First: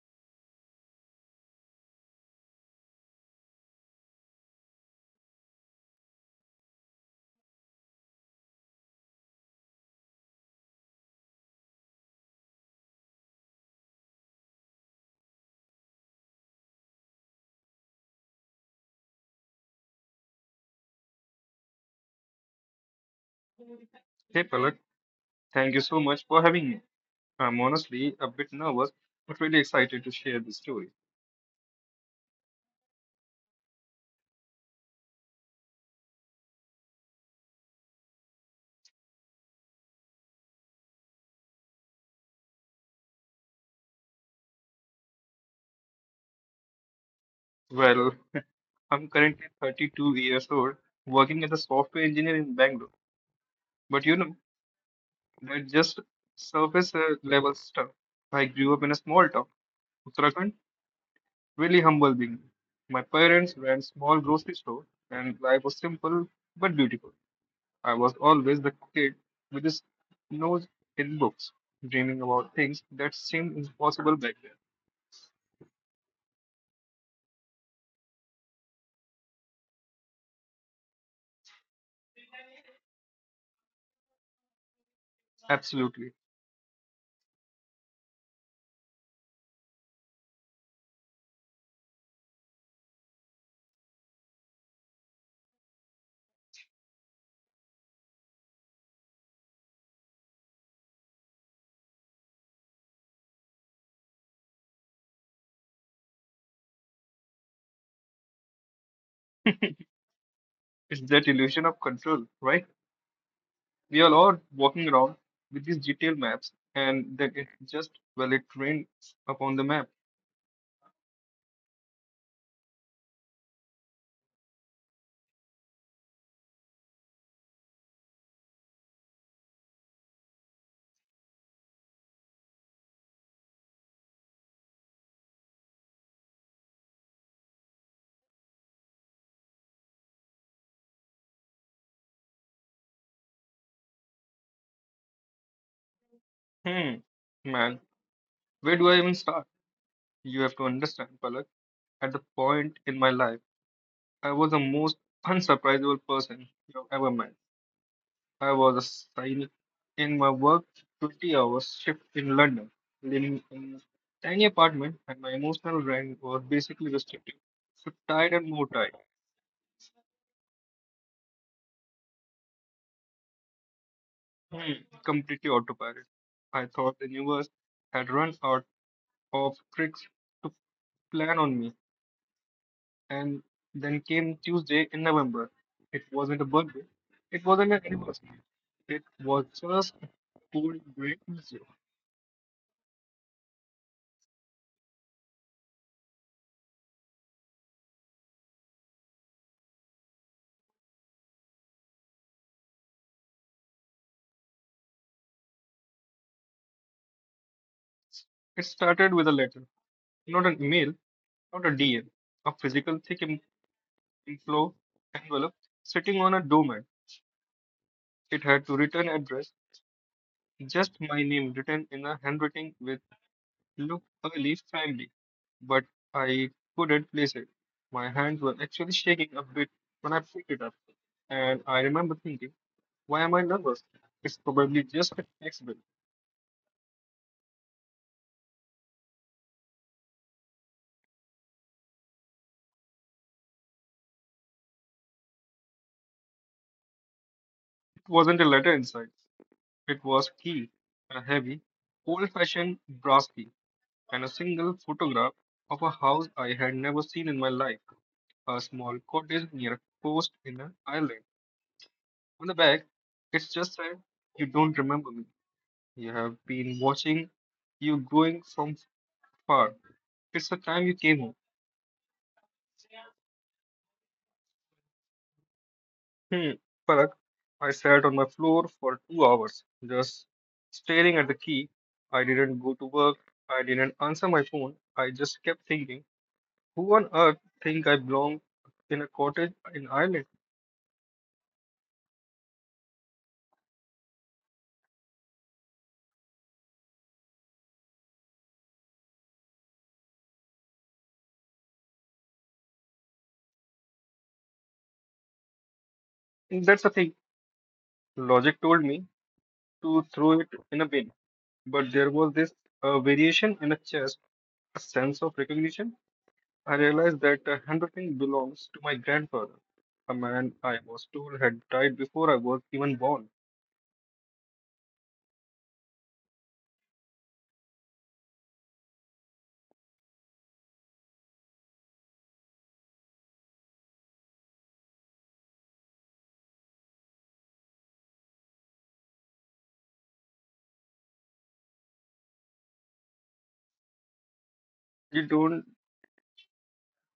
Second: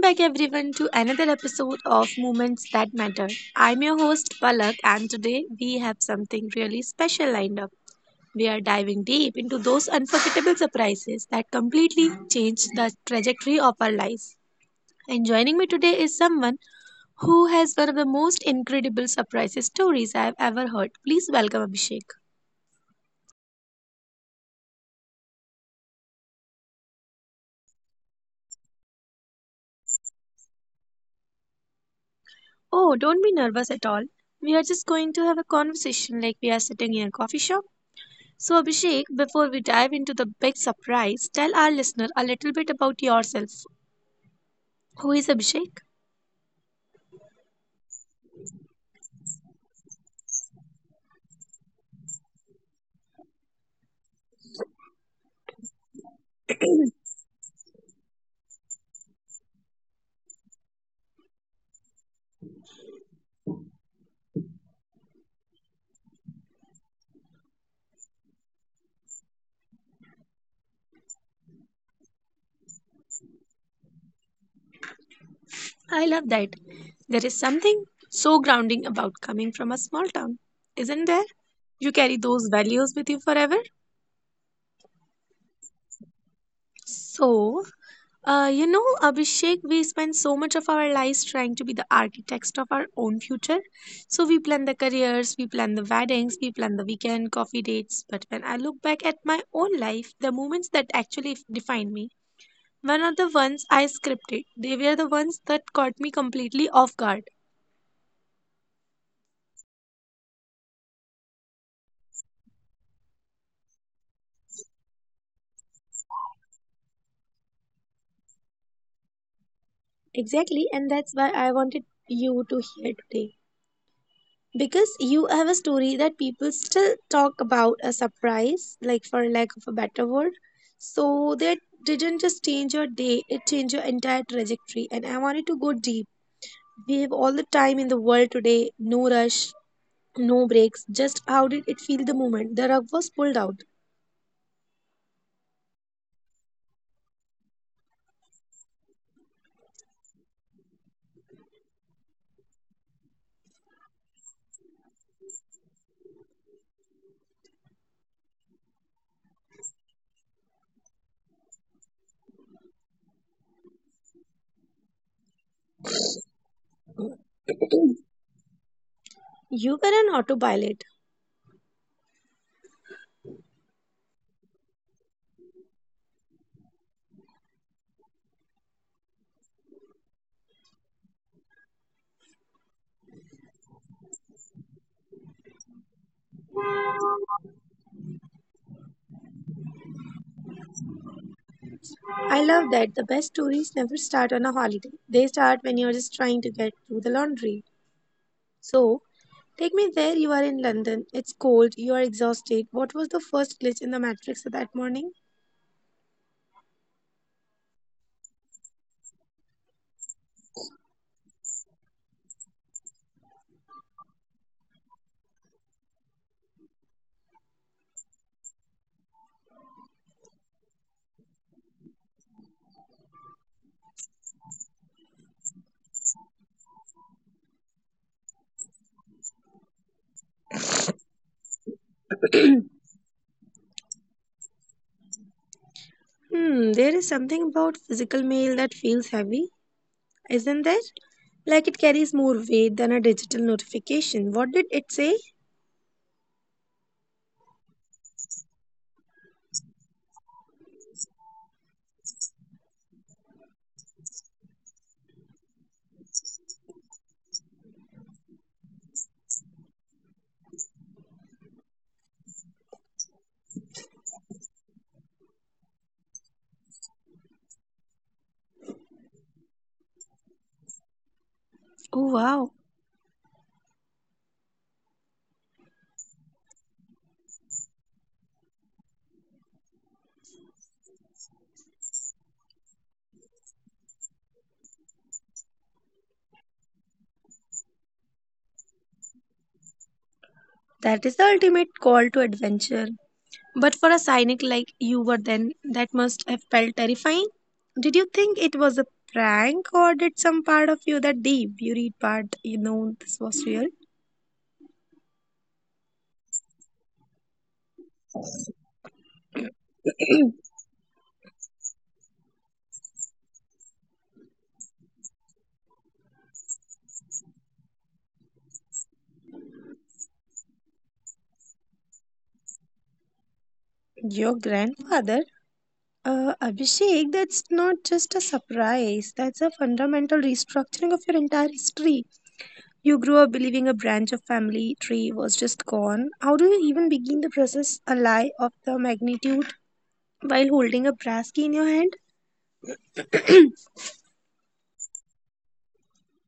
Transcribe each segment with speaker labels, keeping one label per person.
Speaker 1: back everyone to another episode of Moments That Matter. I'm your host Palak and today we have something really special lined up. We are diving deep into those unforgettable surprises that completely change the trajectory of our lives. And joining me today is someone who has one of the most incredible surprises stories I've ever heard. Please welcome Abhishek.
Speaker 2: Hey Palak, thank you so much for having me. I'm honestly a bit nervous, but really excited to share this story.
Speaker 1: Oh, don't be nervous at all. We are just going to have a conversation like we are sitting in a coffee shop. So, Abhishek, before we dive into the big surprise, tell our listener a little bit about yourself. Who is Abhishek?
Speaker 2: Well, I'm currently 32 years old, working as a software engineer in Bangalore. But you know, that's just surface level stuff. I grew up in a small town, Uttarakhand, really humble being. My parents ran small grocery store, and life was simple but beautiful. I was always the kid with his nose in books, dreaming about things that seemed impossible back then.
Speaker 1: I love that. There is something so grounding about coming from a small town, isn't there? You carry those values with you forever.
Speaker 2: Absolutely.
Speaker 1: So, you know, Abhishek, we spend so much of our lives trying to be the architects of our own future. So we plan the careers, we plan the weddings, we plan the weekend coffee dates. But when I look back at my own life, the moments that actually defined me, one of the ones I scripted. They were the ones that caught me completely off guard.
Speaker 2: It's that illusion of control, right? We all are walking around with these detailed maps, and then it just, well, it rained upon the map.
Speaker 1: Exactly, and that's why I wanted you to hear today. Because you have a story that people still talk about a surprise, like for lack of a better word. So that didn't just change your day, it changed your entire trajectory. And I wanted to go deep. We have all the time in the world today, no rush, no breaks. Just how did it feel the moment the rug was pulled out?
Speaker 2: Hmm, man, where do I even start? You have to understand, Palak, at the point in my life, I was the most unsurprisable person you've ever met. I was assigned in my work 20 hours shift in London, living in a tiny apartment, and my emotional range was basically restricted. So tired and more tired.
Speaker 1: You were an autopilot.
Speaker 2: Hmm, completely autopilot. I thought the universe had run out of tricks to plan on me. And then came Tuesday in November. It wasn't a birthday. It wasn't an anniversary. It was just a cold grey Tuesday.
Speaker 1: I love that the best stories never start on a holiday. They start when you're just trying to get through the laundry. So, take me there. You are in London. It's cold. You are exhausted. What was the first glitch in the matrix that morning?
Speaker 2: It started with a letter, not an email, not a DM, a physical thick inflow envelope sitting on a doormat. It had to return address, just my name written in a handwriting with looked a leaf friendly, but I couldn't place it. My hands were actually shaking a bit when I picked it up, and I remember thinking, why am I nervous? It's probably just a tax bill.
Speaker 1: There is something about physical mail that feels heavy, isn't there? Like it carries more weight than a digital notification. What did it say?
Speaker 2: It wasn't a letter inside. It was key, a heavy, old-fashioned brass key, and a single photograph of a house I had never seen in my life, a small cottage near a coast in an island. On the back, it just said, you don't remember me. You have been watching you going from far. It's the time you came home.
Speaker 1: Oh, wow.
Speaker 2: Hmm. Parag, I sat on my floor for 2 hours, just staring at the key. I didn't go to work. I didn't answer my phone. I just kept thinking, who on earth think I belong in a cottage in Ireland?
Speaker 1: That is the ultimate call to adventure. But for a cynic like you were then, that must have felt terrifying. Did you think it was a prank, or did some part of you, that deep, you read part, you know this was real?
Speaker 2: And that's the thing. Logic told me to throw it in a bin. But there was this variation in a chest, a sense of recognition I realized that handwriting belongs to my grandfather, a man I was told had died before I was even born.
Speaker 1: Your grandfather? Abhishek, that's not just a surprise. That's a fundamental restructuring of your entire history. You grew up believing a branch of family tree was just gone. How do you even begin the process, a lie of the magnitude, while holding a brass key in your hand?
Speaker 2: He don't,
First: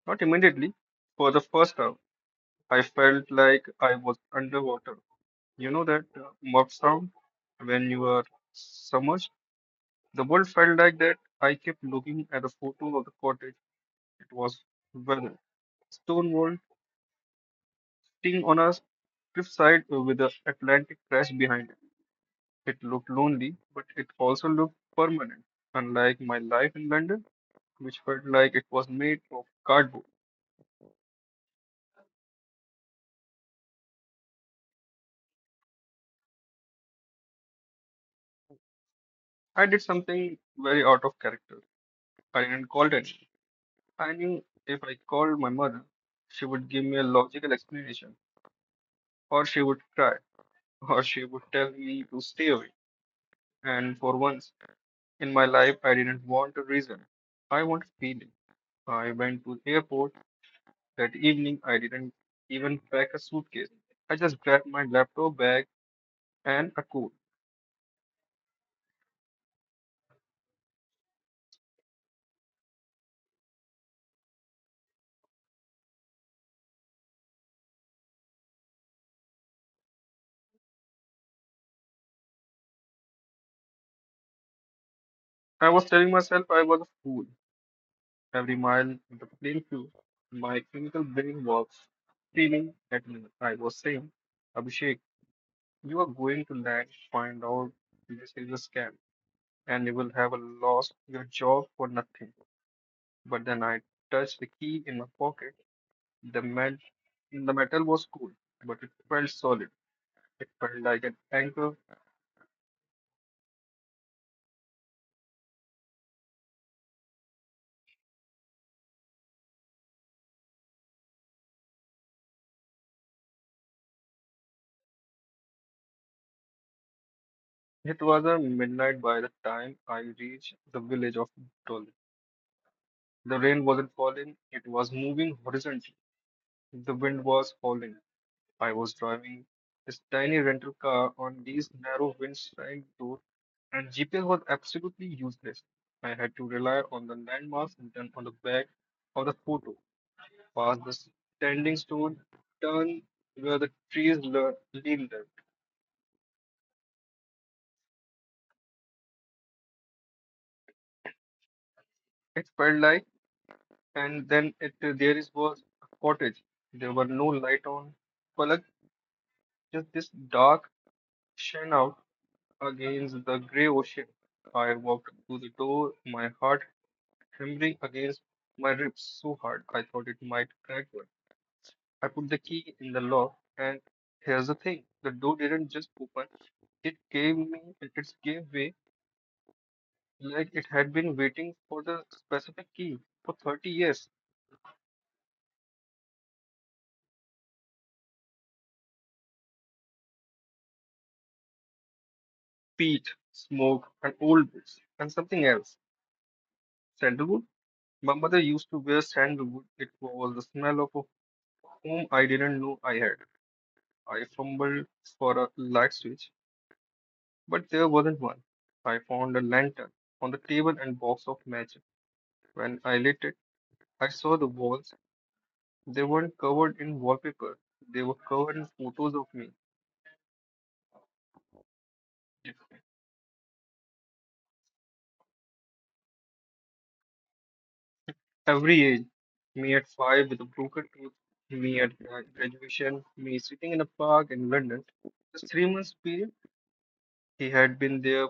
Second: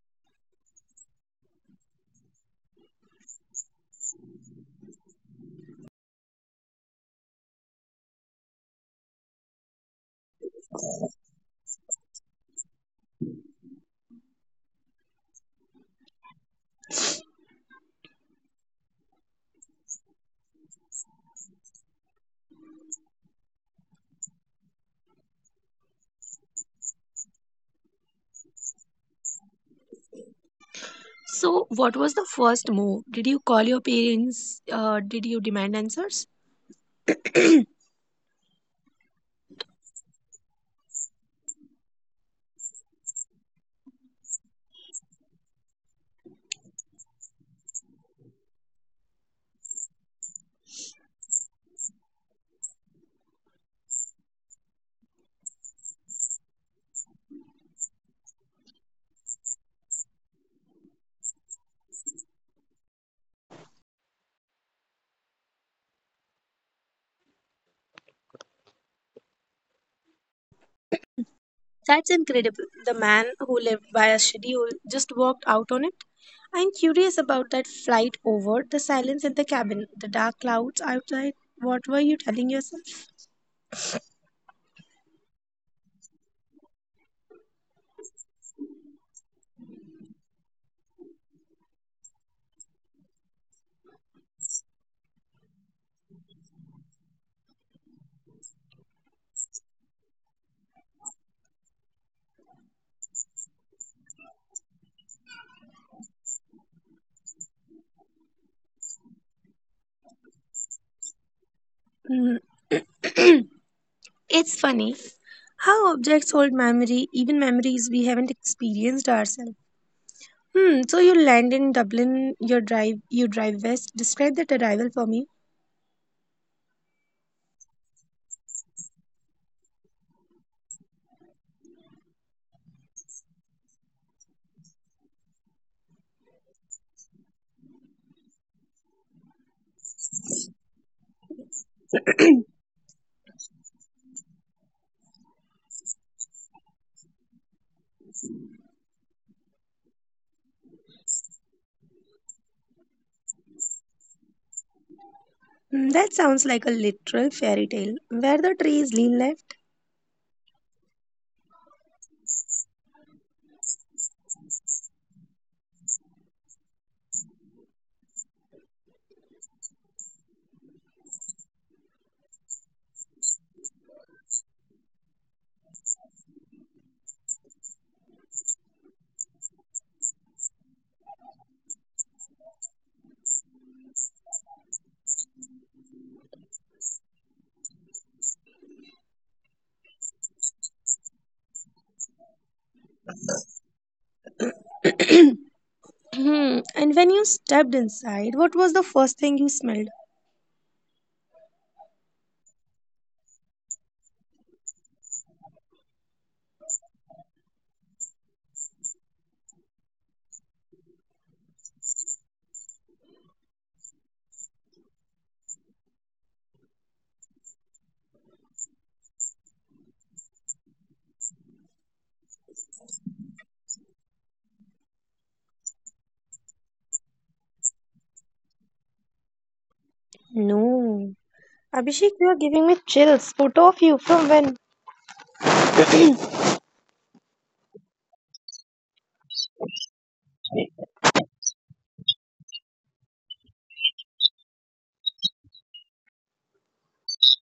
Speaker 2: not immediately. For the first time, I felt like I was underwater. You know that mud sound when you are submerged? The world felt like that. I kept looking at the photo of the cottage. It was weathered, stone wall, sitting on a cliffside with the Atlantic crash behind it. It looked lonely, but it also looked permanent, unlike my life in London, which felt like it was made of cardboard.
Speaker 1: So, what was the first move? Did you call your parents? Did you demand answers?
Speaker 2: I did something very out of character. I didn't call anyone. I knew if I called my mother, she would give me a logical explanation, or she would cry, or she would tell me to stay away. And for once in my life, I didn't want a reason. I wanted feeling. I went to the airport that evening. I didn't even pack a suitcase. I just grabbed my laptop bag and a cool.
Speaker 1: That's incredible. The man who lived by a schedule just walked out on it. I'm curious about that flight over, the silence in the cabin, the dark clouds outside. What were you telling yourself?
Speaker 2: I was telling myself I was a fool. Every mile the plane flew, my clinical brain was screaming at me. I was saying, Abhishek, you are going to land, find out this is a scam, and you will have a lost your job for nothing. But then I touched the key in my pocket. The, metal, the metal was cool, but it felt solid. It felt like an anchor.
Speaker 1: Mm, it's funny. How objects hold memory, even memories we haven't experienced ourselves. So you land in Dublin, you drive west. Describe that arrival for me.
Speaker 2: It was a midnight by the time I reached the village of Dol. The rain wasn't falling, it was moving horizontally. The wind was howling. I was driving this tiny rental car on these narrow windshield doors, and GPS was absolutely useless. I had to rely on the landmarks written on the back of the photo, past the standing stone, turn where the trees leaned left.
Speaker 1: That sounds like a literal fairy tale. Were the trees lean left?
Speaker 2: It felt like, and then it there is was a cottage. There were no light on, but like just this dark shine out against the grey ocean. I walked to the door, my heart hammering against my ribs so hard I thought it might crack one. I put the key in the lock, and here's the thing the door didn't just open, it just gave way like it had been waiting for the specific key for 30 years.
Speaker 1: Hmm. And when you stepped inside, what was the first thing you smelled?
Speaker 2: Peat smoke and old books and something else, sandalwood. My mother used to wear sandalwood. It was the smell of a home I didn't know I had. I fumbled for a light switch, but there wasn't one. I found a lantern on the table and box of matches. When I lit it, I saw the walls. They weren't covered in wallpaper. They were covered in photos of me.
Speaker 1: No. Abhishek, you are giving me chills. Photo of you from when?
Speaker 2: Every age. Me at five with a broken tooth. Me at graduation. Me sitting in a park in London. Just 3 months period. He had been there,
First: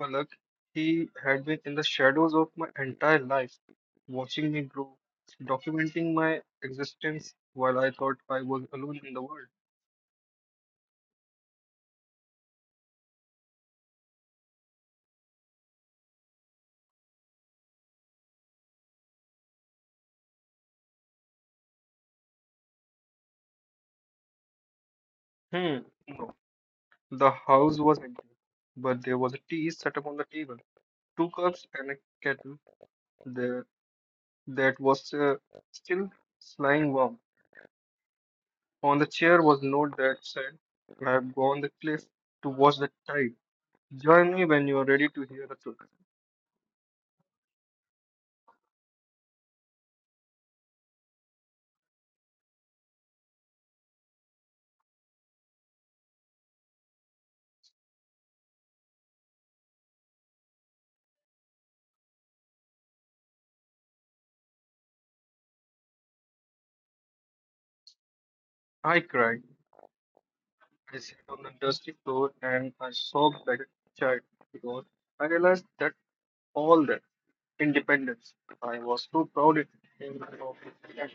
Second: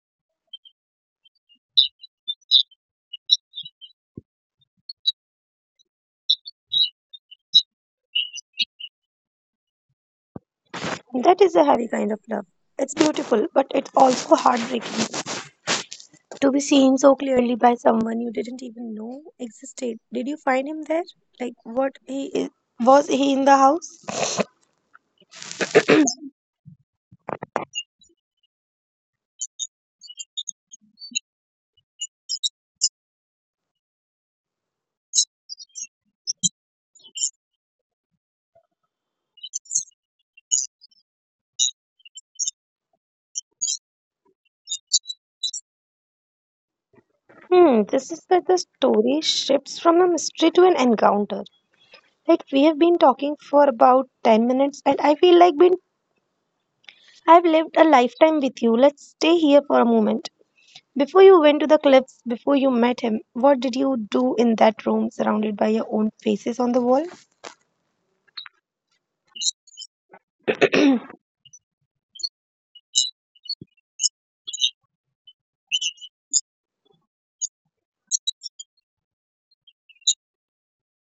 Speaker 2: Palak. He had been in the shadows of my entire life, watching me grow, documenting my existence while I thought I was alone in the world.
Speaker 1: That is a heavy kind of love. It's beautiful, but it's also heartbreaking to be seen so clearly by someone you didn't even know existed. Did you find him there? Like, what he is? Was he in the house?
Speaker 2: Hmm. No. The house was empty, but there was a tea set up on the table, two cups and a kettle there that was still lying warm. On the chair was a note that said, I have gone the cliff to watch the tide. Join me when you are ready to hear the truth.
Speaker 1: This is where the story shifts from a mystery to an encounter. Like we have been talking for about 10 minutes and I feel like been I've lived a lifetime with you. Let's stay here for a moment. Before you went to the cliffs, before you met him, what did you do in that room surrounded by your own faces on the wall?
Speaker 2: I cried. I sat on the dusty floor and I sobbed like a child because I realized that all that independence I was too proud it came of that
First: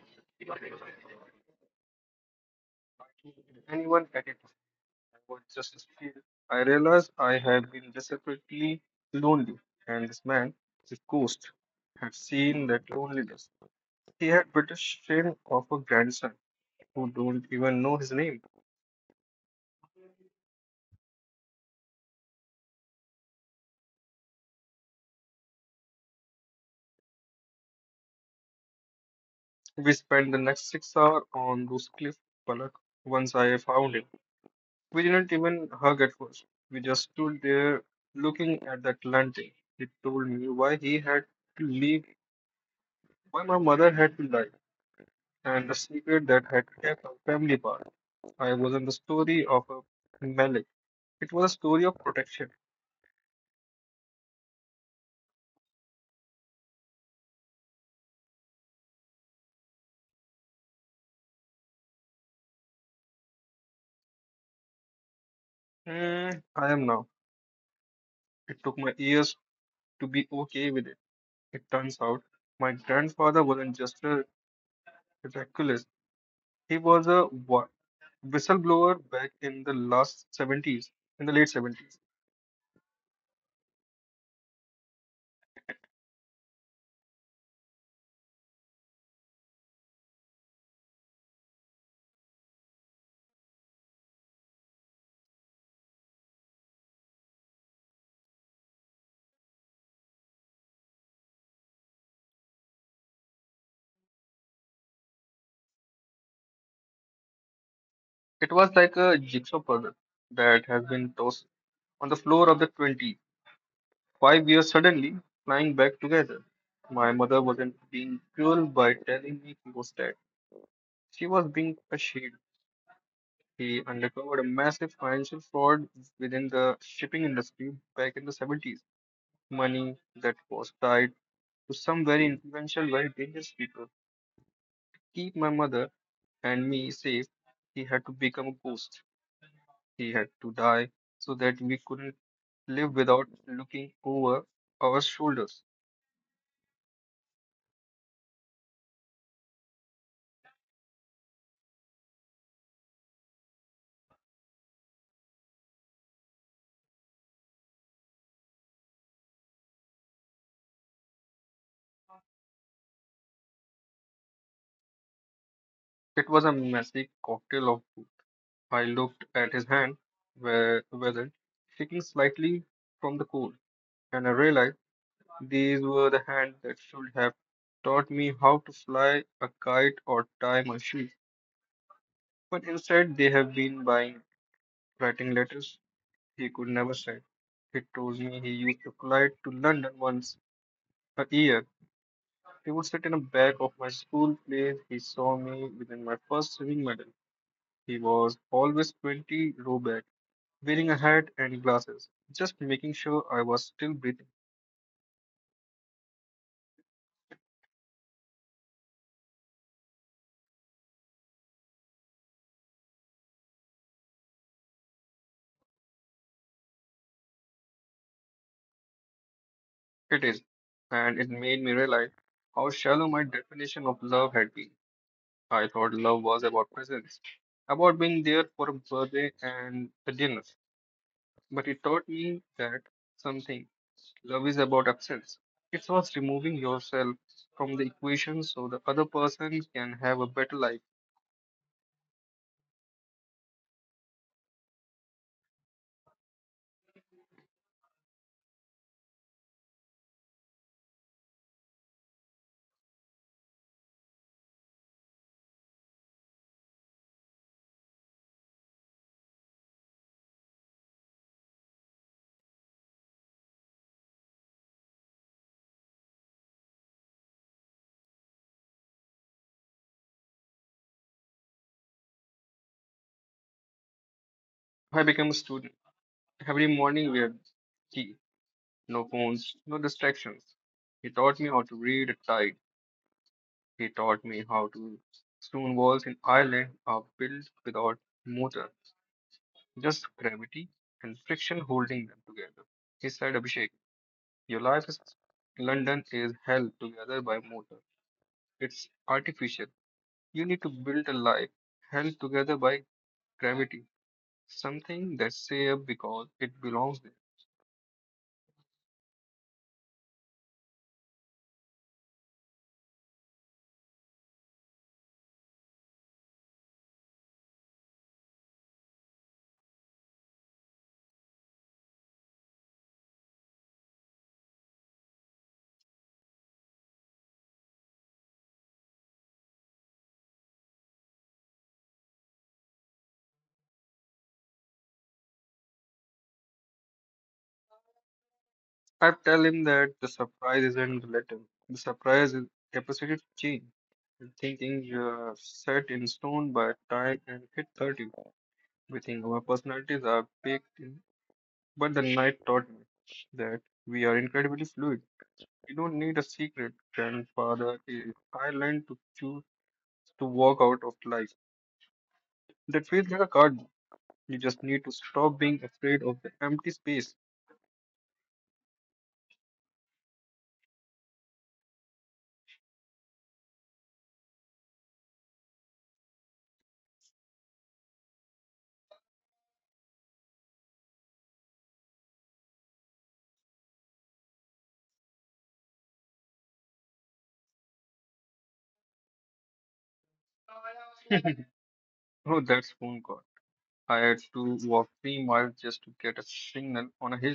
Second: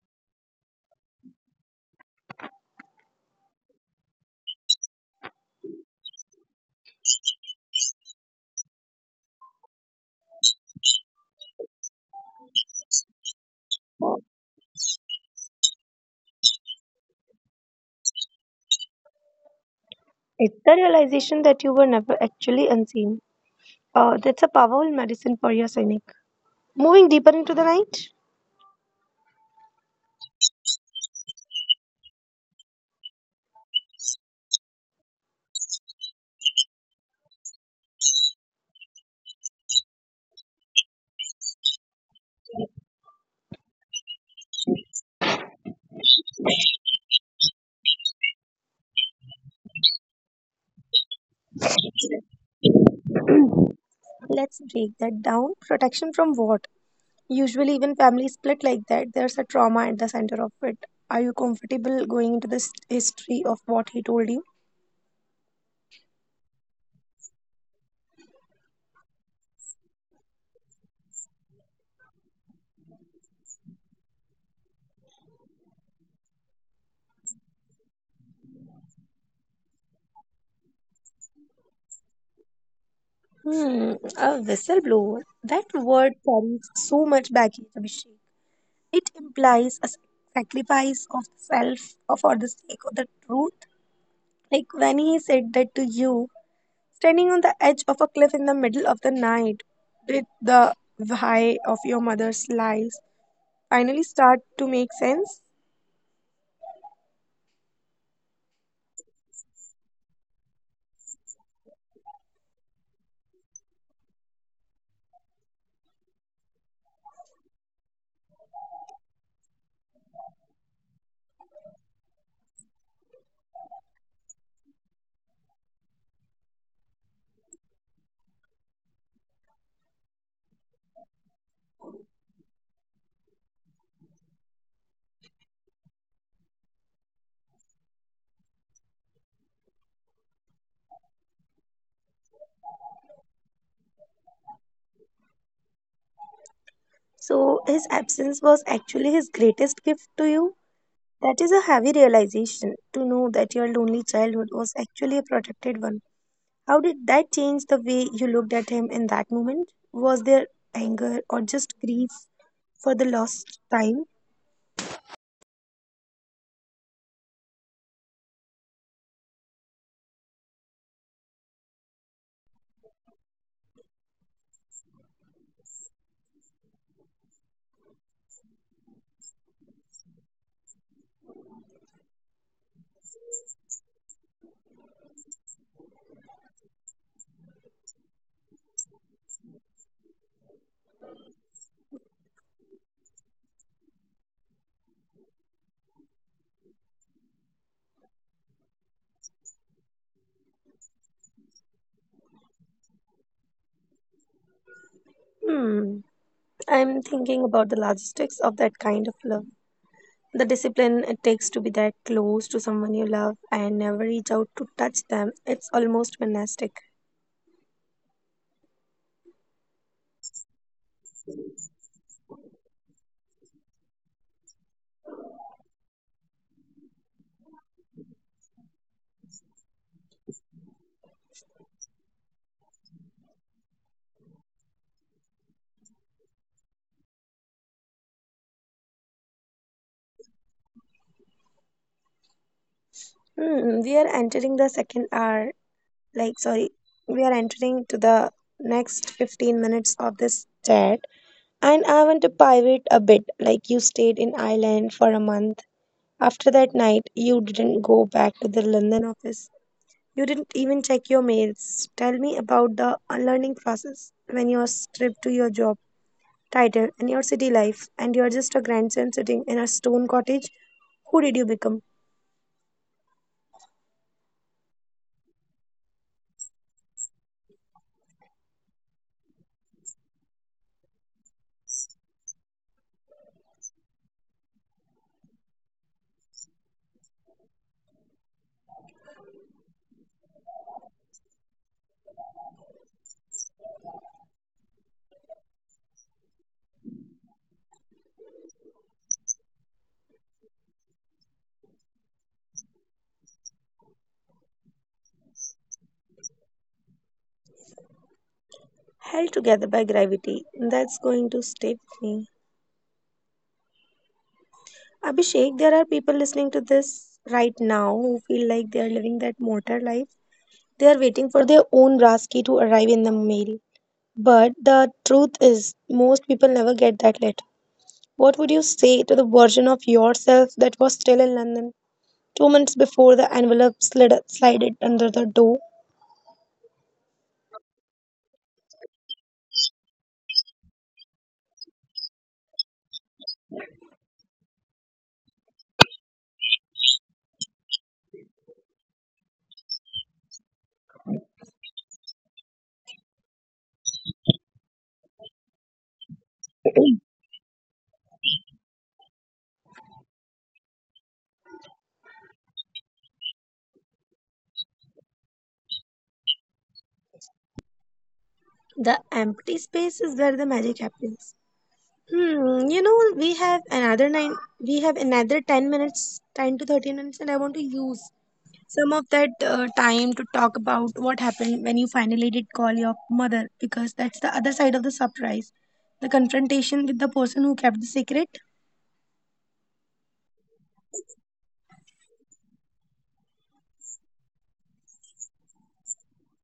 Speaker 2: anyone at it. I was just a kid. I realized I had been desperately lonely, and this man, this ghost, had seen that loneliness. He had British shame of a grandson who don't even know his name.
Speaker 1: It's the realization that you were never actually unseen. That's a powerful medicine for your cynic. Moving deeper into the night,
Speaker 2: We spent the next 6 hours on those cliff Park once I found him. We didn't even hug at first. We just stood there looking at the Atlantic. He told me why he had to leave, why my mother had to die, and the secret that had kept our family apart. I wasn't the story of a Malik. It was a story of protection.
Speaker 1: let's break that down. Protection from what? Usually, even families split like that, there's a trauma at the center of it. Are you comfortable going into this history of what he told you?
Speaker 2: Mm, I am now. It took my years to be okay with it. It turns out my grandfather wasn't just a reckless. He was a warrior whistleblower back in the last 70s, in the late 70s.
Speaker 1: A whistleblower. That word carries so much baggage, Abhishek. It implies a sacrifice of self or for the sake of the truth. Like when he said that to you, standing on the edge of a cliff in the middle of the night, did the why of your mother's lies finally start to make sense?
Speaker 2: It was like a jigsaw puzzle that has been tossed on the floor of the 25 years suddenly flying back together. My mother wasn't being cruel by telling me he was dead. She was being a shield. He uncovered a massive financial fraud within the shipping industry back in the 70s. Money that was tied to some very influential, very dangerous people. Keep my mother and me says he had to become a ghost. He had to die so that we couldn't live without looking over our shoulders.
Speaker 1: So his absence was actually his greatest gift to you. That is a heavy realization to know that your lonely childhood was actually a protected one. How did that change the way you looked at him in that moment? Was there anger or just grief for the lost time?
Speaker 2: It was a messy cocktail of both. I looked at his hand, where weathered, shaking slightly from the cold, and I realized these were the hands that should have taught me how to fly a kite or tie my shoes. But instead, they have been buying writing letters he could never say. He told me he used to fly to London once a year. He would sit in the back of my school place. He saw me within my first swimming medal. He was always 20 row back, wearing a hat and glasses, just making sure I was still breathing.
Speaker 1: Hmm. I'm thinking about the logistics of that kind of love. The discipline it takes to be that close to someone you love and never reach out to touch them. It's almost monastic.
Speaker 2: It is, and it made me realize how shallow my definition of love had been. I thought love was about presence, about being there for a birthday and a dinner. But it taught me that something. Love is about absence. It was removing yourself from the equation so the other person can have a better life.
Speaker 1: We are entering the second hour, like, sorry, we are entering to the next 15 minutes of this chat. And I want to pivot a bit. Like, you stayed in Ireland for a month after that night. You didn't go back to the London office. You didn't even check your mails. Tell me about the unlearning process when you're stripped to your job title and your city life and you're just a grandson sitting in a stone cottage. Who did you become?
Speaker 2: I became a student. Every morning we had tea, no phones, no distractions. He taught me how to read at tide. He taught me how to stone walls in Ireland are built without motor, just gravity and friction holding them together. He said, Abhishek, your life is London is held together by motor. It's artificial. You need to build a life held together by gravity, something that's safe because it belongs there.
Speaker 1: Held together by gravity. That's going to stay with me. Abhishek, there are people listening to this right now who feel like they are living that motor life. They are waiting for their own Raski to arrive in the mail. But the truth is, most people never get that letter. What would you say to the version of yourself that was still in London 2 minutes before the envelope slided under the door?
Speaker 2: I tell him that the surprise isn't the letter, the surprise is capacity to change. And thinking you're set in stone by time and hit 30. We think our personalities are baked in, but the night taught me that we are incredibly fluid. You don't need a secret, grandfather. Is. I learned to choose to walk out of life. That feels like a card. You just need to stop being afraid of the empty space.
Speaker 1: The empty space is where the magic happens. We have another 10 minutes, 10 to 13 minutes, and I want to use some of that time to talk about what happened when you finally did call your mother, because that's the other side of the surprise, the confrontation with the person who kept the secret.
Speaker 2: Oh, that's phone call. I had to walk 3 miles just to get a signal on a hill.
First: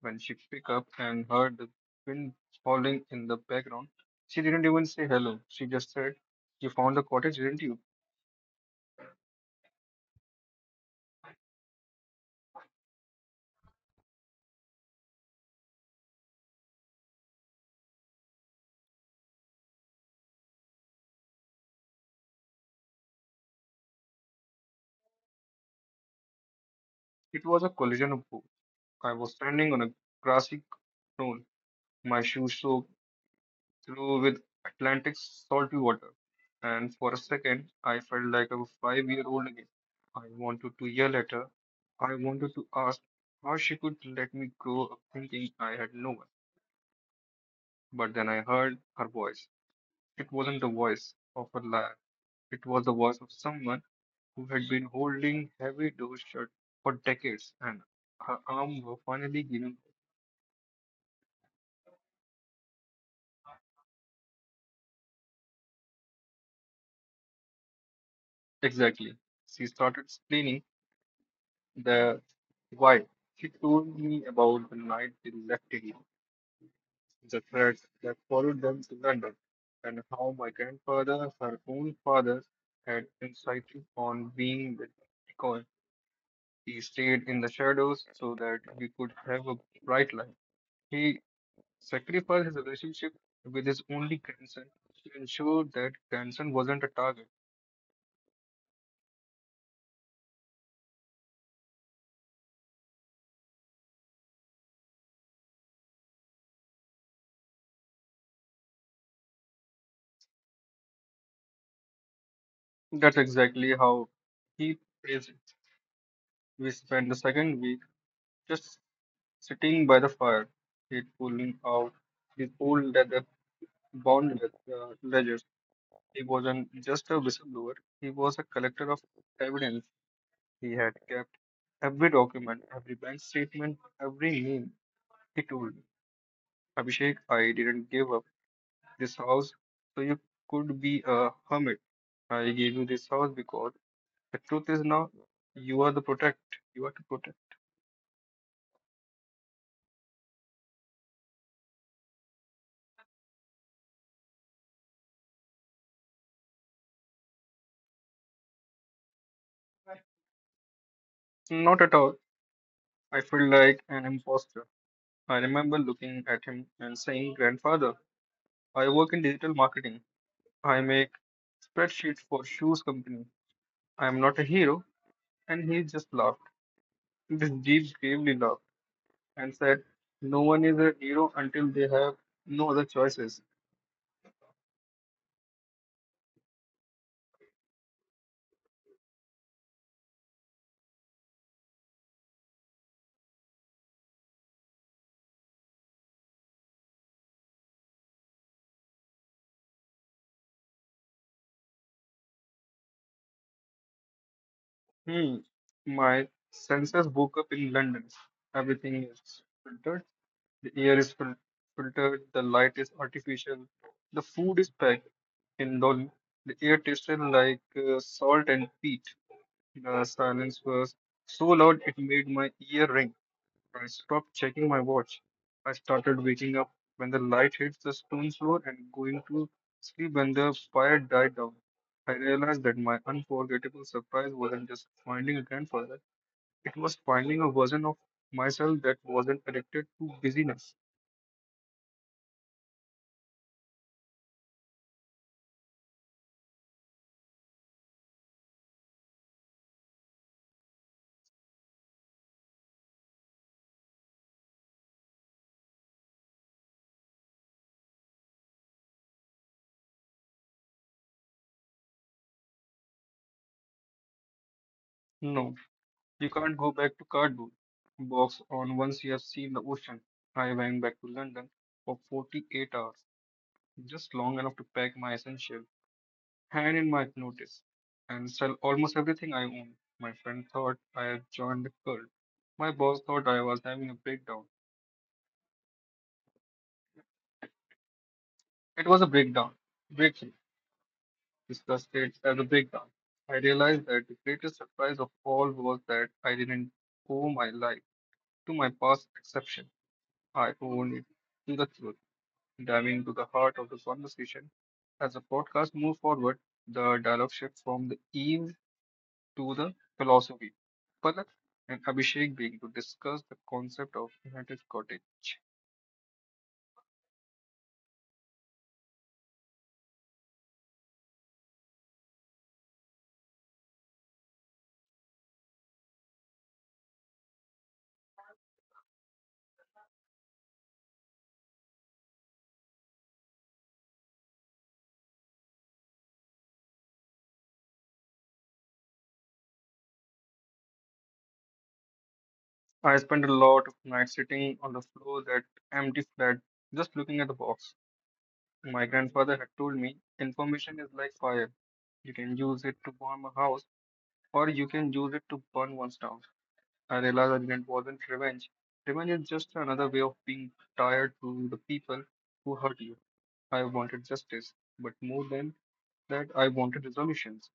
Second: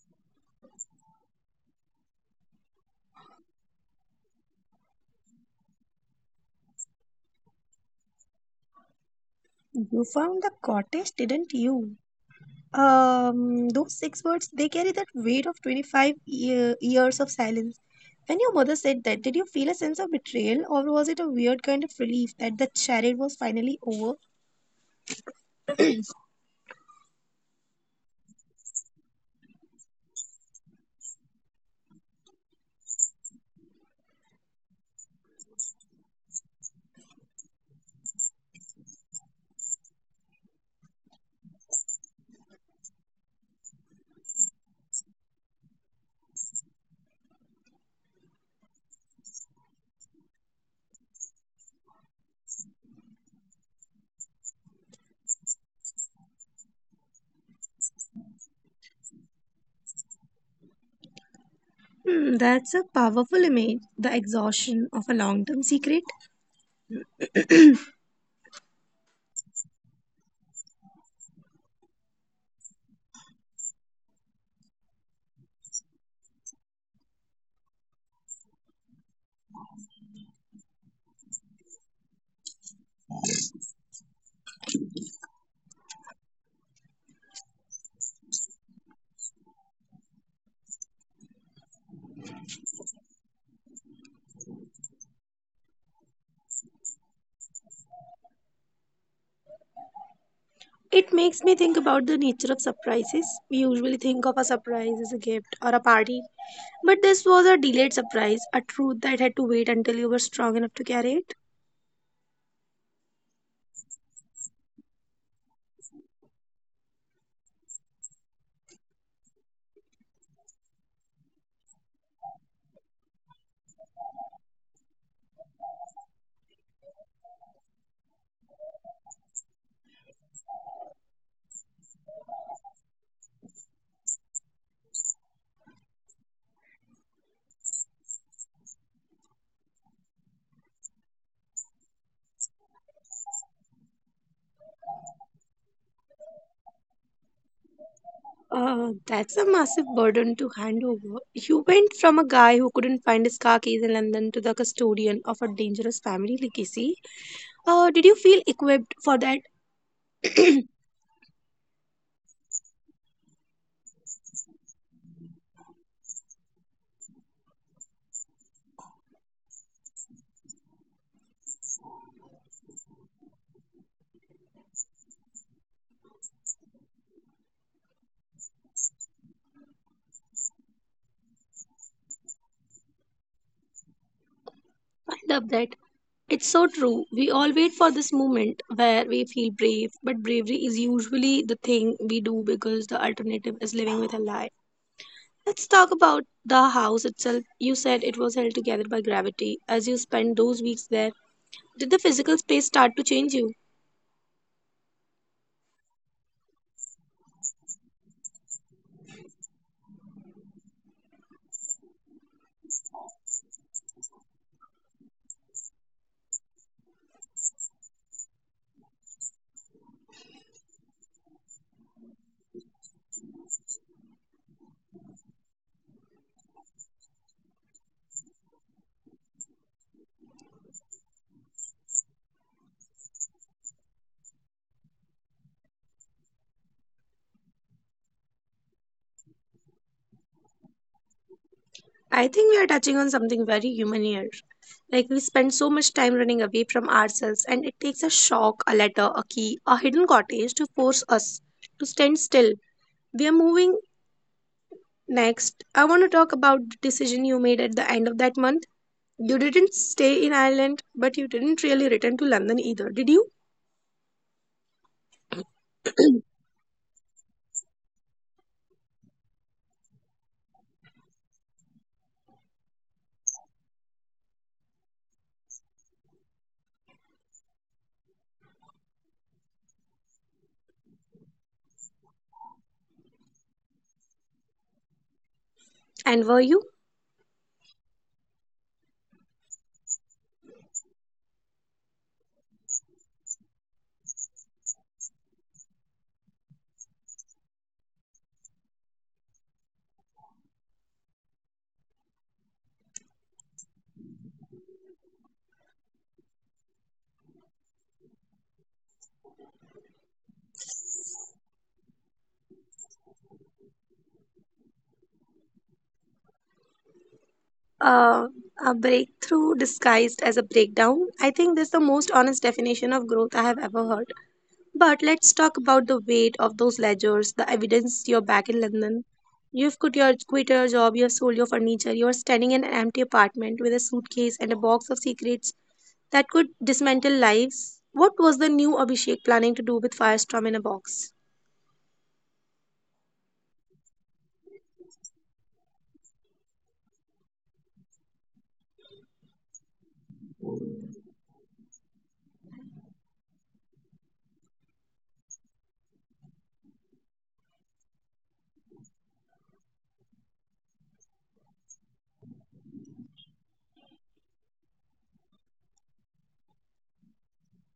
Speaker 2: When she picked up and heard the wind falling in the background, she didn't even say hello. She just said, "You found the cottage, didn't you?"
Speaker 1: You found the cottage, didn't you? Um, those six words, they carry that weight of 25 years of silence. When your mother said that, did you feel a sense of betrayal or was it a weird kind of relief that the charade was finally over?
Speaker 2: It was a collision of both. I was standing on a grassy knoll, my shoes soaked through with Atlantic salty water, and for a second I felt like a 5 year old again. I wanted to yell at her. I wanted to ask how she could let me grow up thinking I had no one. But then I heard her voice. It wasn't the voice of a liar. It was the voice of someone who had been holding heavy doors shut for decades, and her arms were finally giving way.
Speaker 1: That's a powerful image, the exhaustion of a long-term secret.
Speaker 2: Exactly. She started explaining the why. She told me about the night they left India, the threats that followed them to London, and how my grandfather, her own father, had insisted on being with them because he stayed in the shadows so that we could have a bright life. He sacrificed his relationship with his only grandson to ensure that grandson wasn't a target.
Speaker 1: It makes me think about the nature of surprises. We usually think of a surprise as a gift or a party, but this was a delayed surprise, a truth that had to wait until you were strong enough to carry it.
Speaker 2: That's exactly how he plays it. We spent the second week just sitting by the fire, he pulling out his old leather bound ledgers. He wasn't just a whistleblower; he was a collector of evidence. He had kept every document, every bank statement, every name. He told me, "Abhishek, I didn't give up this house so you could be a hermit. I gave you this house because the truth is now you are the protect. You are to protect."
Speaker 1: That's a massive burden to hand over. You went from a guy who couldn't find his car keys in London to the custodian of a dangerous family legacy. Did you feel equipped for that?
Speaker 2: Not at all. I feel like an imposter. I remember looking at him and saying, "Grandfather, I work in digital marketing. I make spreadsheets for shoes company. I am not a hero." And he just laughed. This deep, gravely laughed and said, "No one is a hero until they have no other choices."
Speaker 1: I love that. It's so true. We all wait for this moment where we feel brave, but bravery is usually the thing we do because the alternative is living with a lie. Let's talk about the house itself. You said it was held together by gravity. As you spent those weeks there, did the physical space start to change you?
Speaker 2: Hmm. My senses woke up in London. Everything is filtered. The air is filtered. The light is artificial. The food is packed in London. The air tasted like salt and peat. The silence was so loud it made my ear ring. I stopped checking my watch. I started waking up when the light hit the stone floor and going to sleep when the fire died down. I realized that my unforgettable surprise wasn't just finding a grandfather, it was finding a version of myself that wasn't addicted to busyness.
Speaker 1: I think we are touching on something very human here. Like we spend so much time running away from ourselves, and it takes a shock, a letter, a key, a hidden cottage to force us to stand still. We are moving Next, I want to talk about the decision you made at the end of that month. You didn't stay in Ireland, but you didn't really return to London either, did you?
Speaker 2: No, you can't go back to cardboard box on once you have seen the ocean. I went back to London for 48 hours, just long enough to pack my essentials, hand in my notice and sell almost everything I own. My friend thought I had joined the cult. My boss thought I was having a breakdown.
Speaker 1: And were you?
Speaker 2: It was a breakdown. Breakthrough. Discussed it as a breakdown. I realized that the greatest surprise of all was that I didn't owe my life to my past exception. I owned it to the truth. Diving into the heart of the conversation, as the podcast moved forward, the dialogue shift from the ease to the philosophy. Palak and Abhishek being to discuss the concept of United Cottage.
Speaker 1: Uh, a breakthrough disguised as a breakdown. I think that's the most honest definition of growth I have ever heard. But let's talk about the weight of those ledgers, the evidence you're back in London. You've quit your job, you've sold your furniture, you're standing in an empty apartment with a suitcase and a box of secrets that could dismantle lives. What was the new Abhishek planning to do with Firestorm in a box?
Speaker 2: I spent a lot of nights sitting on the floor that empty flat, just looking at the box. My grandfather had told me information is like fire. You can use it to warm a house or you can use it to burn one's down. I realized that it wasn't revenge. Revenge is just another way of being tired to the people who hurt you. I wanted justice, but more than that, I wanted resolutions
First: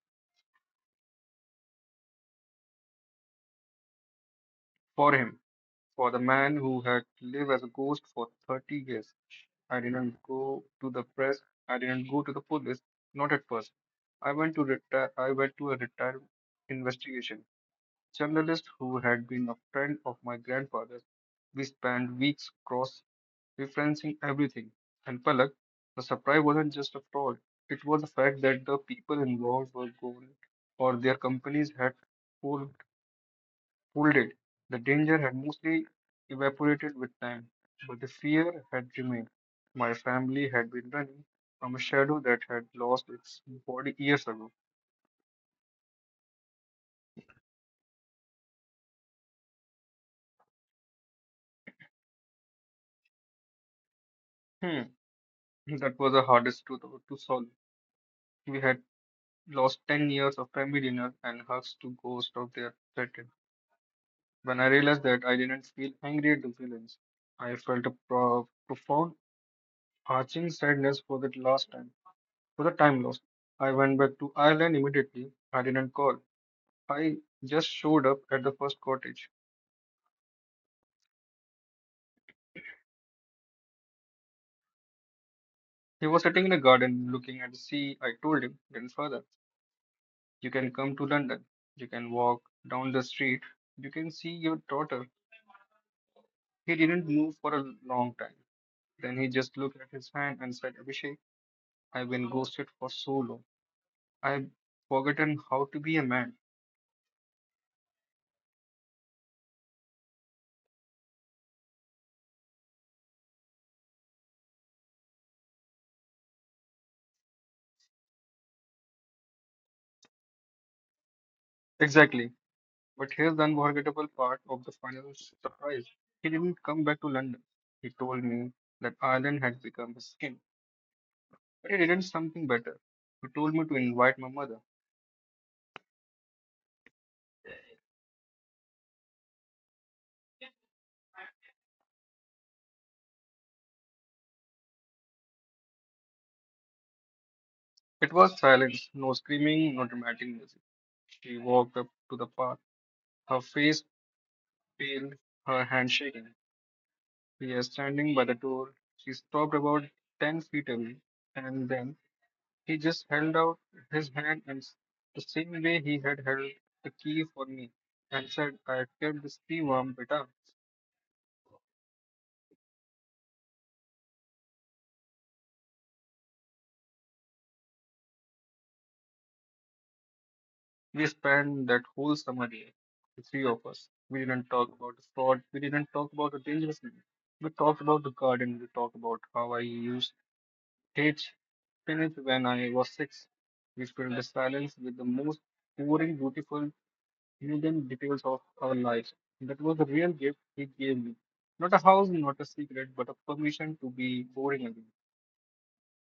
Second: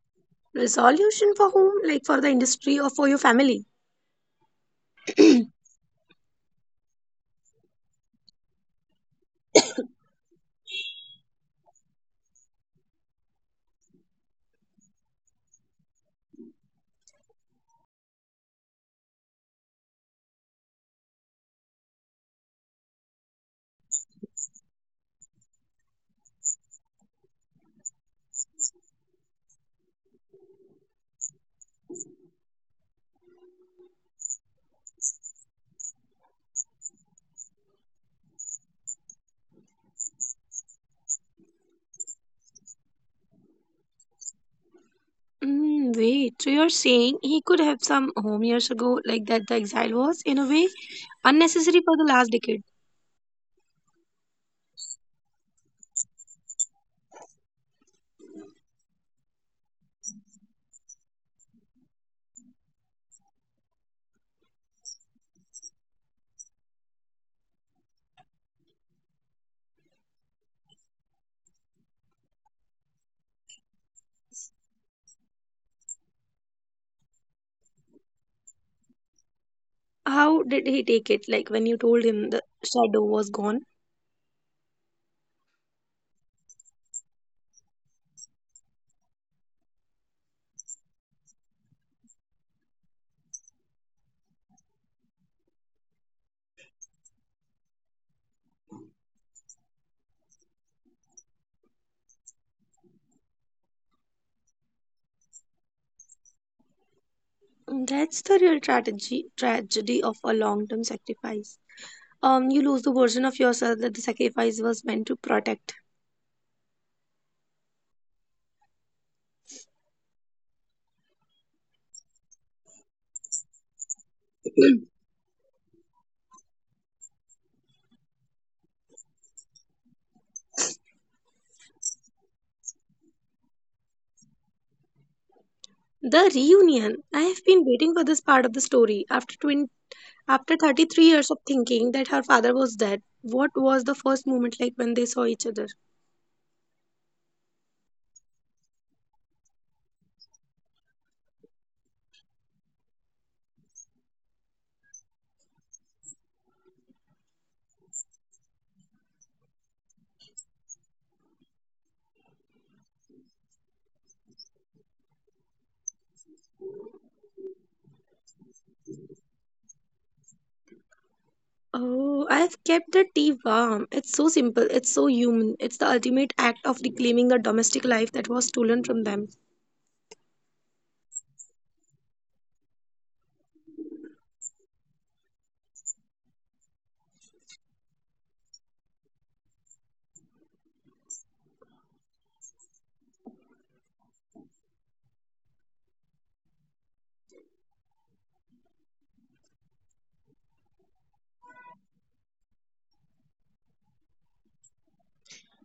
Speaker 1: Resolution for whom? Like for the industry or for your family?
Speaker 2: for him. For the man who had lived as a ghost for 30 years, I didn't go to the press, I didn't go to the police, not at first. I went to retire, I went to a retired investigation journalist who had been a friend of my grandfather's. We spent weeks cross referencing everything. And Palak, the surprise wasn't just a fraud, it was the fact that the people involved were gone or their companies had for folded. The danger had mostly evaporated with time, but the fear had remained. My family had been running from a shadow that had lost its body years ago.
Speaker 1: Wait, so you're saying he could have some home years ago, like that the exile was, in a way, unnecessary for the last decade.
Speaker 2: Hmm, that was the hardest truth to solve. We had lost 10 years of family dinner and hugs to ghosts of their threatened. When I realized that, I didn't feel angry at the villains. I felt a profound, arching sadness for the last time, for the time lost. I went back to Ireland immediately. I didn't call. I just showed up at the first cottage.
Speaker 1: How did he take it, like when you told him the shadow was gone?
Speaker 2: He was sitting in a garden looking at the sea. I told him, "Grandfather, you can come to London. You can walk down the street. You can see your daughter." He didn't move for a long time. Then he just looked at his hand and said, "Abhishek, I've been ghosted for so long. I've forgotten how to be a man."
Speaker 1: That's the real tragedy of a long term sacrifice. You lose the version of yourself that the sacrifice was meant to protect.
Speaker 2: Exactly. But here's the unforgettable part of the final surprise. He didn't come back to London. He told me that Ireland had become his skin. But he did something better. He told me to invite my mother.
Speaker 1: The reunion. I have been waiting for this part of the story. After 33 years of thinking that her father was dead, what was the first moment like when they saw each other?
Speaker 2: It was silence, no screaming, no dramatic music. She walked up to the path, her face pale, her hand shaking. We are standing by the door. She stopped about 10 feet away, and then he just held out his hand and the same way he had held the key for me and said, "I kept this key warm, beta."
Speaker 1: Oh, I have kept the tea warm. It's so simple. It's so human. It's the ultimate act of reclaiming the domestic life that was stolen from them.
Speaker 2: We spent that whole summer there, the three of us. We didn't talk about the sport, we didn't talk about the dangerous man. We talked about the garden, we talked about how I used to teach spinach when I was six. We filled the silence with the most boring, beautiful, hidden details of our lives. That was the real gift he gave me. Not a house, not a secret, but a permission to be boring again.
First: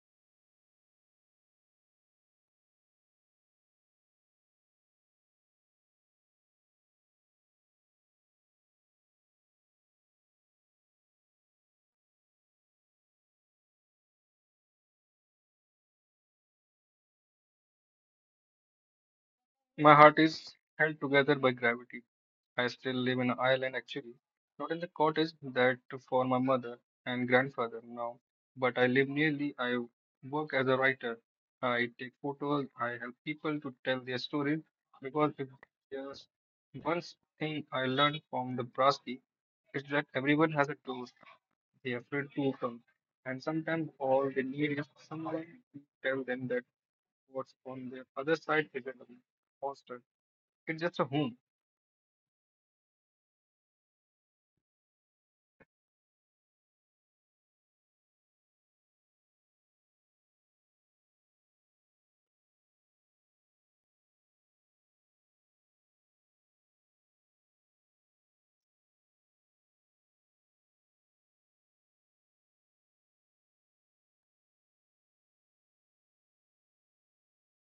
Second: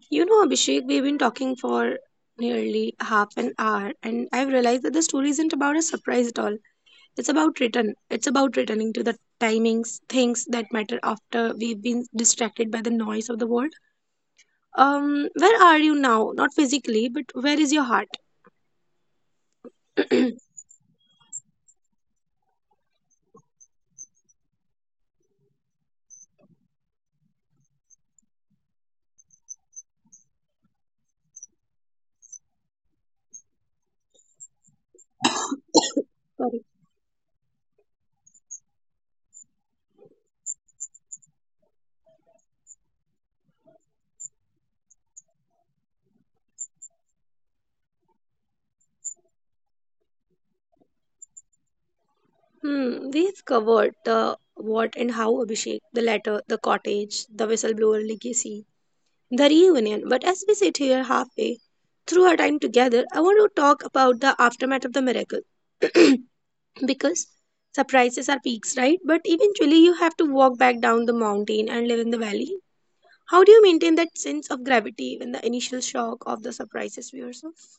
Speaker 1: Abhishek, we've been talking for nearly half an hour, and I've realized that the story isn't about a surprise at all. It's about return. It's about returning to the timings, things that matter after we've been distracted by the noise of the world. Where are you now? Not physically, but where is your heart?
Speaker 2: My heart is held together by gravity. I still live in Ireland, actually, not in the cottage that for my mother and grandfather now, but I live nearly. I work as a writer. I take photos. I help people to tell their story because if there's
Speaker 1: Sorry.
Speaker 2: one thing I learned from the Brasti is that everyone has a door they're afraid to open, and sometimes all they need is someone to tell them that what's on the other side isn't a hostel. It's just a home.
Speaker 1: We've covered the what and how, Abhishek, the letter, the cottage, the whistleblower legacy, the reunion. But as we sit here halfway through our time together, I want to talk about the aftermath of the miracle. Because surprises are peaks, right? But eventually you have to walk back down the mountain and live in the valley. How do you maintain that sense of gravity when the initial shock of the surprises we yourself?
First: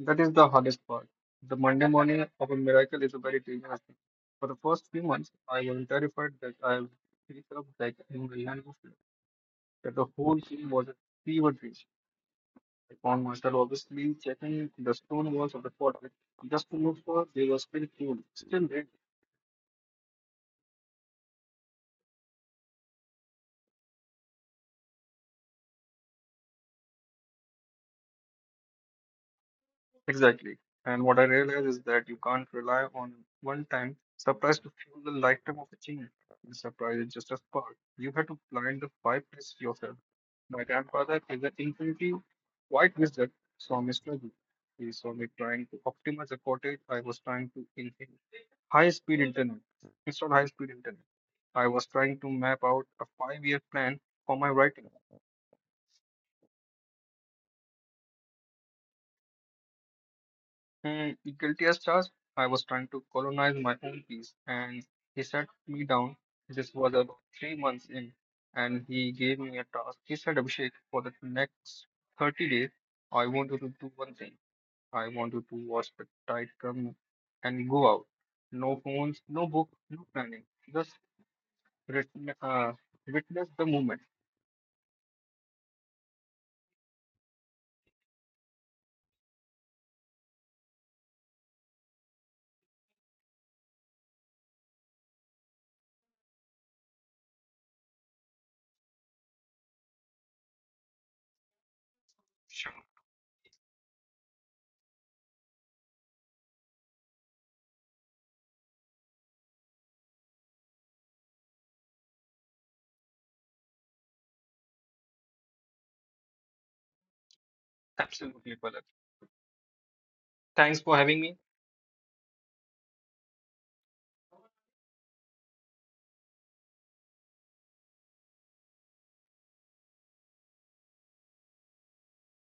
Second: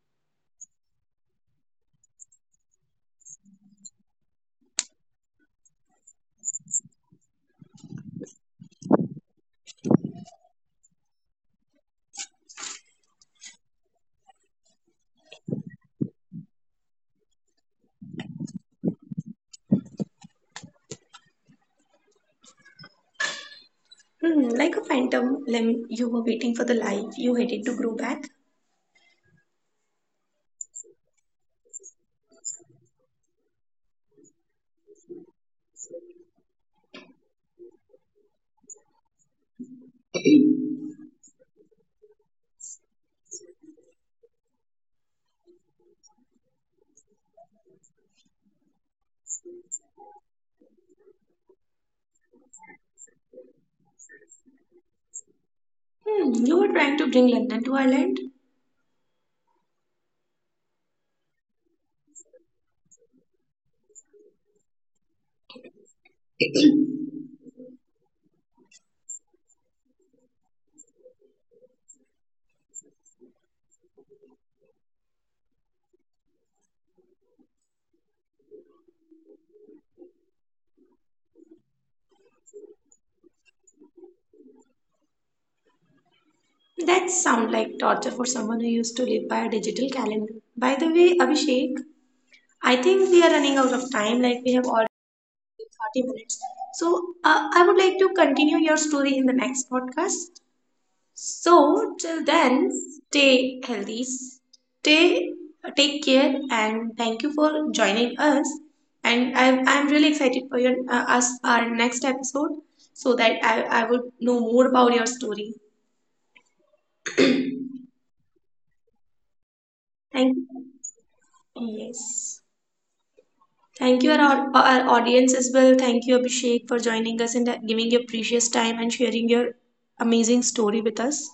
Speaker 2: That is the hardest part. The Monday morning of a miracle is a very dangerous thing. For the first few months, I was terrified that I would wake up like in a land of blood, that the whole thing was a fever dream. I found myself obviously checking the stone walls of the fortress just to look for they were still cool, still there.
Speaker 1: Like a phantom limb, you were waiting for the life you hated to grow back.
Speaker 2: Exactly. And what I realize is that you can't rely on one time surprise to fuel the lifetime of a change. The surprise is just a spark. You have to plant the five test yourself. My grandfather is an infinity white wizard, saw me struggle. He saw me trying to optimize a cottage I was trying to inherit. High speed internet. Install high speed internet. I was trying to map out a 5 year plan for my writing.
Speaker 1: You were trying to bring London to Ireland.
Speaker 2: And guilty as charged, I was trying to colonize my own peace, and he sat me down. This was about three months in, and he gave me a task. He said, "Abhishek, for the next 30 days, I want you to do one thing. I want you to watch the tide come and go out. No phones, no book, no planning. Just writ- uh, witness the moment."
Speaker 1: That sounds like torture for someone who used to live by a digital calendar. By the way, Abhishek, I think we are running out of time, like we have already 30 minutes. So, I would like to continue your story in the next podcast. So till
Speaker 2: Sure,
Speaker 1: then, stay healthy, stay take care, and thank you for joining us. And I'm really excited for your us our next episode, so that I would know more about your story.
Speaker 2: absolutely, Palak. Thanks for having
Speaker 1: Thank
Speaker 2: me.
Speaker 1: you. Yes. Thank you, our audience as well. Thank you, Abhishek, for joining us and giving your precious time and sharing your amazing story with us.